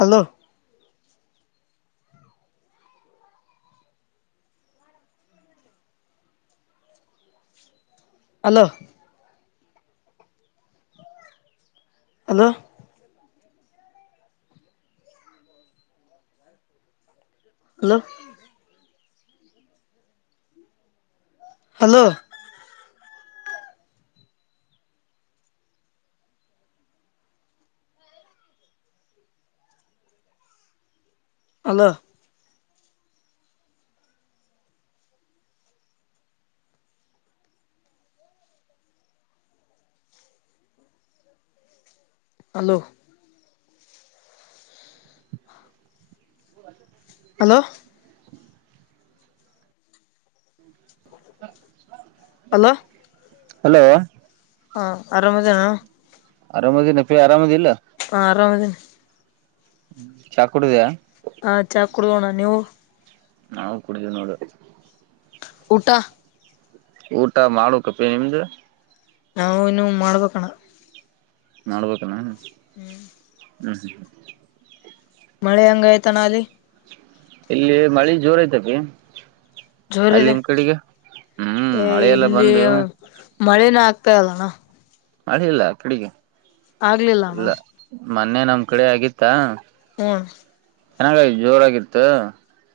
Hello. Hello hello hello hello hello hello hello hello hello ಹಾ ಆರಾಮದೇನಾ ಆರಾಮದಿನಪೀ ಆರಾಮದಿಲ್ಲ ಹ ಆರಾಮದನೆ ಚಾಕ ಕುಡುದ ಹಾ ಚಾಕ್ಡೋನ ನೀವು ನಾವು ಕುಡಿದೇವಿ ನೋಡು ಊಟ ಊಟ ಮಾಡುಕಪ್ಪಿ ನಿಮ್ದು ನಾವವು ಇನ್ನು ಮಾಡ್ಬೇಕಣ ನಡ್ಬನಾ ಅಹ್ ಮಳೆ ಹೆಂಗ ಆಯ್ತಾನ ಲೀ ಇಲ್ಲಿ ಮಳಿ ಜೋರ ಐತಪಿ ಜೋರ ಅಲ್ಲಿ ಇದೆ ನಿಮ್ ಕಡೆಗೆ ಹ್ಮ್ ಏ ಮಳೆಲ್ಲ ಇಲ್ಲಿ ಬಂದು ಮಳೆನ ಆಗ್ತ ಪಾಲ್ಲಣ ಮಳಿ ಇಲ್ಲ ಕಡಿಗೆ ಆಗ್ಲಿಲ್ಲಣ್ಣ ಮೊನ್ನೆ ನಮ್ ಕಡೆ ಆಗಿತ್ತಾ ಆಗಿತ್ತಾ ಹೂ ಚೆನ್ನಾಗ ಜೋರಾಗಿತ್ತು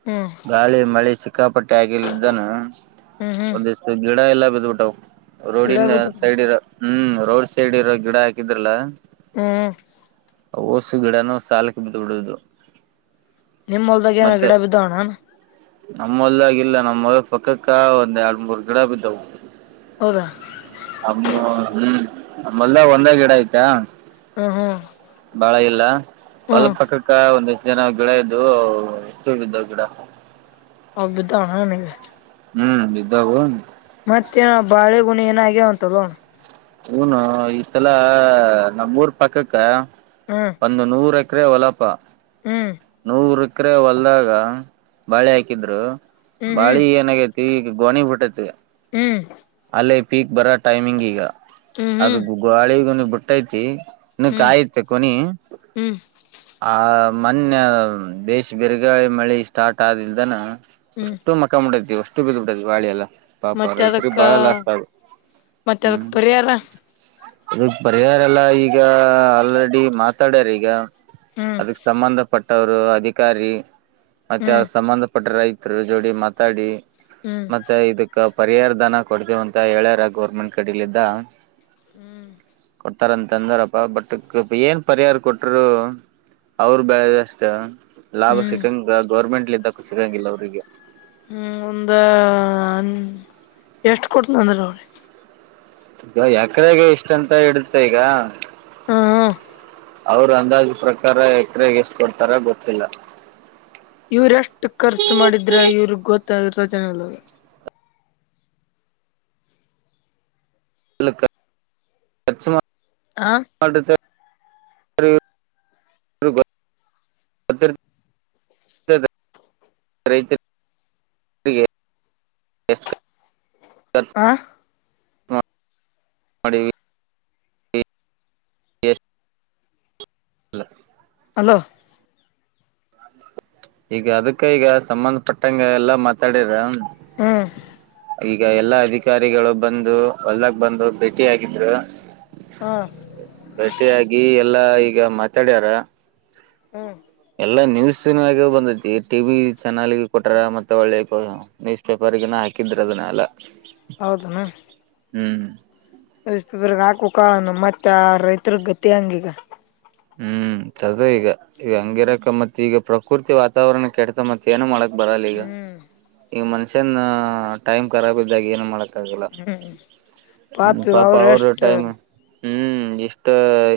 ಹ್ಮ್ ಗಾಳಿ ಮಳೆ ಸಿಕ್ಕಾಪಟ್ಟೆ ಆಗಿಲ್ಲಿದ್ದಾನ ಹ್ಮ್ ಹ್ಮ್ ಒಂದಷ್ಟ ಗಿಡ ಎಲ್ಲ ಬಿದ್ದುಬಿಟ್ಟವು ಗಿಡ ರೋಡಿನ ಬಿದ್ದು ಸೈಡ್ ಇರೋ ಹ್ಮ್ ರೋಡ್ ಸೈಡ್ ಇರೋ ಗಿಡ ಹಾಕಿದ್ರಲ್ಲ ಹ್ಮ ಓಸು ಗಿಡನು ಸಾಲಕ್ಕೆ ಬಿದ್ದ ಬಿಡುದು ನಿಮ್ಮ ಹೊಲದಾಗೇನ್ ಮತ್ತೆ ಗಿಡ ಬಿದ್ದವೇನಣ್ಣ ನಮ್ಮ ಹೊಲ್ದಾಗಿಲ್ಲ ಇಲ್ಲ ನಮ್ಮ ಹೊಲದಪಕ್ಕಕ್ಕ ಒಂದ್ ಎರಡ್ ಮೂರ್ ಗಿಡ ಬಿದ್ದವು ಹೌದಾ ಅಮ್ಮ ಹೂ ನಮ್ಮ ಹೊಲದಾಗ ಒಂದೇ ಗಿಡ ಆಯ್ತಾ ಹ್ಮ್ ಹ್ಮ್ ಬಾಳ ಇಲ್ಲ ಹೊಲ ಹ್ಮ್ ಪಕ್ಕಕ್ಕ ಒಂದಷ್ಟ ಜನ ಗಿಡ ಇದ್ವು ಅಷ್ಟು ಬಿದ್ದವು ಗಿಡ ಅವು ಬಿದ್ದಾವಣ್ಣ ನಿಂಗ್ ಹೂ ಬಿದ್ದವು ಮತ್ತೆನ ಬಾಳೆ ಗುಣಿ ಏನು ಆಗ್ಯಾವಂತಲ್ಲೋ ಹೂನೋ ಈ ಸಲಾ ನಮ್ಮೂರ್ ಪಕ್ಕಕ್ಕ ಹ್ಮ್ ಒಂದು ನೂರಕ್ಕ ಕರೆ ವಲ್ಲಪ್ಪ ಹ್ಮ್ ನೂರು ಸಕ್ಕರೆ ಹೊಲ್ದಾಗ ಬಾಳೆ ಹಾಕಿದ್ರು ಹ್ಮ್ ಬಾಳಿಗಿ ಏನಾಗೈತಿ ಗೋಣಿ ಬಿಟ್ಟೈತಿ ಹ್ಮ್ ಒಳ್ಳೆ ಪೀಕ್ ಬರೋ ಟೈಮಿಂಗ್ ಈಗ ಹ್ಮ್ ಹ್ಮ್ ಅದು ಗಾಳಿಗುನೂ ಬಿಟ್ಟೈತಿ ನ ಹ್ಮ್ ಕಾಯುತ್ತು ಕೊನೀ ಹ್ಮ್ ಹ್ಮ್ ಆ ಮೊನ್ನೆ ಭೇಷ್ ಬಿರುಗಾಳಿ ಮಳಿ ಸ್ಟಾರ್ಟ್ ಆಗಿಲ್ದೇನ ಹ್ಮ್ ಅಸ್ಟ್ರು ಮಕ್ಕೊಂಡ್ ಬಿಟ್ಟಿದೆ ಇವತ್ತು ಅಷ್ಟು ಬಿಟ್ಬಿಟ್ಟೆ ಬಾಳಿಯಲ್ಲ ಮತ್ತೆ ಅದಕ್ಕ ಮತ್ತೆ ಅದಕ್ ಪರಿಹಾರ ಅದಕ್ಕೆ ಪರಿಹಾರ ಎಲ್ಲಾ ಇವಾಗ ಅಲ್ರೆಡ್ ಮಾತಾಡೆರ ಈಗ ಹ್ಮ್ ಅದಕ್ ಸಂಬಂಧ ಪಟ್ಟವರು ಅಧಿಕಾರಿ ಮತ್ತೆ ಹ್ಮ್ ಸಂಬಂಧ ಬಟ್ ರೈತರ ಜೋಡಿ ಮಾತಾಡಿ ಹ್ಮ್ ಮತ್ತೆ ಇದಕ್ಕ ಪರಿಹಾರ ದನ ಕೊಡ್ತೇವ ಅಂತ ಹೇಳ್ಯಾರ ಗೋರ್ಮೆಂಟ್ ಕಡಲಿದ್ದ [inaudible] ತಾರಂತ ಅಂದಾರಪ್ಪ ಬಟ್ ಏನ್ ಪರಿಹಾರ ಕೊಟ್ಟರು. ಅವರು ಬೆಳೆದ ಅಷ್ಟ ಲಾಭ ಹ್ಮ್ ಸಿಕ್ಕಂಗ ಗೌರ್ಮೆಂಟ್ ಇದಕ್ಕ್ ಸಿಗಂಗಿಲ್ಲ ಅವರಿಗೆ ಹ್ಮ ಒಂದ ಎಷ್ಟ ಕೊಟನಂದ್ರ ಅವ್ರಿ ಈಗ ಯಕಡೆಗೆ ಇಷ್ಟ ಅಂತ ಇಡುತ್ತೆ ಈಗ ಹ್ಮ. ಅವರು ಅಂದಾಜ ಪ್ರಕಾರ ಎಕರೆಗೆ ಎಷ್ಟ ಕೊಡ್ತಾರ ಗೊತ್ತಿಲ್ಲ. ಇವ್ರ ಎಷ್ಟ್ ತಚನಲ್ಲ. ಅ ಅಚ್ಚುಮ ಆ [unintelligible] ಆ ಮಾಡೀವಿ [unintelligible] ಅಲೋ ಈಗ ಅದಕ್ಕ ಈಗ ಸಂಬಂಧಪಟ್ಟಂಗ ಎಲ್ಲ ಮಾತಾಡಿರ ಹ್ಮ ಈಗ ಎಲ್ಲಾ ಅಧಿಕಾರಿಗಳು ಬಂದು ಹೊಲ್ದಾಗ ಬಂದು ಭೇಟಿಯಗಿದ್ರ ಹ್ಮ್ ಭೇಟೆಯಾಗಿ ಎಲ್ಲಾ ಈ ಈಗ ಮಾತಾಡ್ಯಾರ ಹ್ಮ ಎಲ್ಲಾ ನ್ಯೂಸನ್ಯಾಗ ಬಂದೈತಿ ಟಿ ವಿ ಚಾನಲ್ ಕೊಟರ ಮತ್ತೆ ಒಳ್ಳೆ ನ್ಯೂಸ್ ಪೇಪರ್ಗನ ಹಾಕಿದ್ರ ಅದನ್ನಲ್ಲ ಹೌದನಾ ಹ್ಮ್. ಸ್ಲ್ಪಬ್ರಗ್ ಹಾಕ ಕಣ ಮತ್ತೆ ಆ ರೈತರ ಗತಿ ಹೆಂಗಿಗ ಹ್ಮ್ ಚದು ಈಗ ಈ ಹಂಗಿರಕ ಮತ್ತ ಈಗ ಪ್ರಕೃತಿ ವಾತಾವರಣ ಕೆಡ್ತ ಮತ್ತತ್ ಏನ ಮಾಡಕ್ ಬರಾಲಿಗ ಹ್ಮ್ ಈಗ ಮನ್ಷ್ಯನ್ ಟೈಮ್ ಕರಾಬ್ ಇದಾಗ ಏನ್ ಮಾಡಕ್ ಆಗಲ್ಲ ಹ್ಮ್ ಹ್ಮ ಪಾಪಿ ಪಾಪ ಅವರು ಎಷ್ಟ ಟೈಮ್ ಹ್ಮ್ ಇಷ್ಟ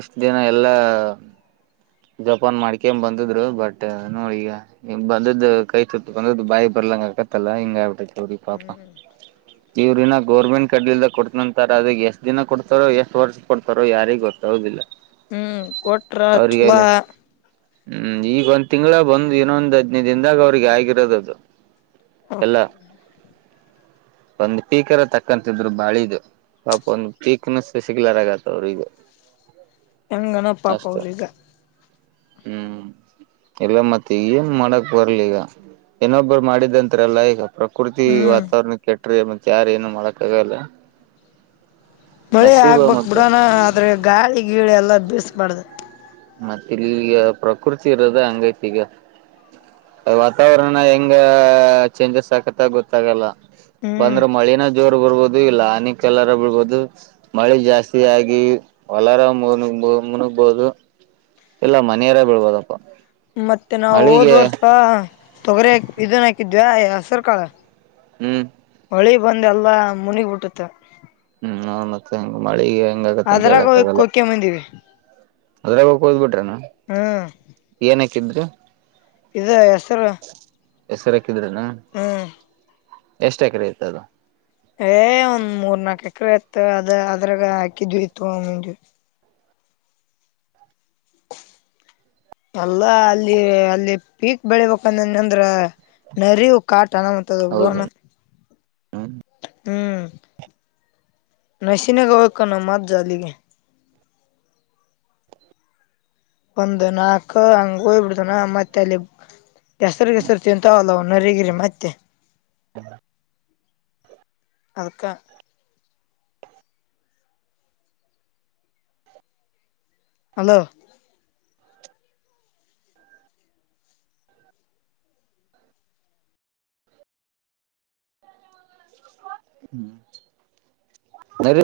ಇಷ್ಟ್ ದಿನ ಎಲ್ಲಾ [inaudible] ಜಪಾನ್ ಮಾಡ್ಕೇ ಬಂದಿದ್ರು ಬಟ್ ನೋಡಿ ಈಗ ಬಂದ್ದ ಕೈತತ್ತು ಬಂದದ್ದ ಬಾಯಿ ಬರ್ಲಂಗ ಆಕತ್ತಲ್ಲಾ ಹಿಂಗ ಆಗ್ಬಿಟ್ಟೈವ್ರಿ ಪಾಪ ಇವ್ರನ್ನ ಗೋರ್ಮೆಂಟ್ ಕಡ್ಡಿಲ್ದ ಕೊಡ್ತನಂತಾರ ಅದಗ್ ಎಷ್ಟ್ ದಿನ ಕೊಡ್ತಾರೋ ಎಷ್ಟ್ ವರ್ಷ ಕೊಡ್ತಾರೋ ಯಾರಿಗೆ ಗೊತ್ತು ಹೌದಿಲ್ಲ. ಹ್ಮ್ ಕೊಟ್ರ ಚೊಲ ಹ್ಮ್ ಈಗ ಒಂದ್ ತಿಂಗಳಗ ಬಂದ್ ಇನ್ ಒಂದ್ ಹದ್ನೈ ದಿನದಾಗ ಅವ್ರಿಗೆ ಆಗಿರೋದದು. ಎಲ್ಲಾ [unintelligible] ಒಂದ್ ಪೀಕರ ತಕ್ಕಂತಿದ್ರು ಬಾಳಿದು ಪಾಪ ಒಂದ್ ಪೀಕ್ನು ಸಿಗ್ಲರದಾಗಿತೆ ಬಂದು ಹೆಂಗಣ ಪಾಪ ಅವ್ರಗ ಹ್ಮ್ ಎಲ್ಲ ಮತ್ತೆ ಈಗ ಏನ್ ಮಾಡಕ್ ಬರ್ಲಿ ಈಗ ಏನೊಬ್ಬರು ಮಾಡಿದಂತ ಎಲ್ಲ ಈಗ ಪ್ರಕೃತಿ ಹ್ಮ್ ವಾತಾವರಣ ಕೆ ಕೆಟ್ರೆ ಯಾರ ಏನು ಮಾಡಕ್ಕಗಲ್ಲ ಮಳೆ ಆಗ್ಬಕ್ ಬಿಡಣ ಅದ್ರ ಗಾಳಿ ಗೀಳಿ ಎಲ್ಲ ಬೀಳ್ಸಬಾರ್ದ ಮತ್ತೆ ಇಲ್ಲಿ ಪ್ರಕೃತಿ ಇರೋದ ಹಂಗೈತಿ ಈಗ ವಾತಾವರಣ ಹೆಂಗ ಚೇಂಜಸ್ ಆಕತ್ತ ಗೊತ್ತಾಗಲ್ಲ. ಹ್ಮ್ ಬಂದ್ರೆ ಮಳಿನ ಜೋರ್ ಬರ್ಬೋದು ಇಲ್ಲ ಹನಿ ಕಲ್ಲರ ಬಿಡ್ಬಹುದು ಮಳೆ ಜಾಸ್ತಿ ಆಗಿ ಹೊಲರ ಮು ಮುನಗ್ಬಹುದು ಇಲ್ಲ ಮನೆಯರ ಬೀಳ್ಬೋದಪ್ಪ. ಮತ್ತೆ ನಾವು ಹೋದ್ ಮಳಿಗೆ ವರ್ಷ ತೊಗರೆ ಇದನ್ ಹಾಕಿದ್ದ್ ಯಯ ಹೆಸರ್ ಕಾಳ ಹ್ಮ್. ಹೊಳಿ ಬಂದ ಎಲ್ಲ ಮುನಿಗ್ಬಿಟ್ಟುತ್ತ ಹ್ಮ್ ನ ಮತ್ತೆ ಹೆಂಗ ಮಳಿಗೆ ಹೆಂಗ ಆಗತ್ತ ಅದ್ರಾಗ ಕೊಕೆ ಬಂದಿವವಿ ಅದ್ರಾಗೋಗ ಹೋಗ್ಬ ಬಿಟ್ರೆ ನಾ ಹ್ಮ್ ಕಂದ್ರ ಇದು ಹೆಸರು ಹೆಸರೇ. ಹಿದ್ರನಾ ಹ್ಮ್ ಎಷ್ಟು ಎಕರೆ ಇತ ಅದು ಏ ಒಂದ್ ಮೂರ್ ನಾಕ ಎಕರೆ ಇತ್ತು ಅದ ಅದ್ರಾಗ ಹಾಕಿದ್ವಿ ಇತ್ತು ಅಲ್ಲ ಅಲ್ಲಿ ಅಲ್ಲಿ ಪೀಕ್ ಬೆಳಿಬೇಕನ್ಂದ್ರ ನರ ಕಾಟಣ ಮತ್ತದ ಹೌದು ಬಿಡವಣ ಹ್ಮ್ ಹ್ಮ್ ನಸೀಿನಗಕ ನ ಮತ್ ಜಲಿಗೆ ಒಂದ ನಾಕ ಅಂಗ್ ಮತ್ತೆ ಅಲ್ಲಿ ಹೆಸರುಗೆಸರು ತಿಂತಾವಲ್ಲ ನರಿಗಿರಿ ಮತ್ತೆ ಹಕ ಹಲೋ ಹರ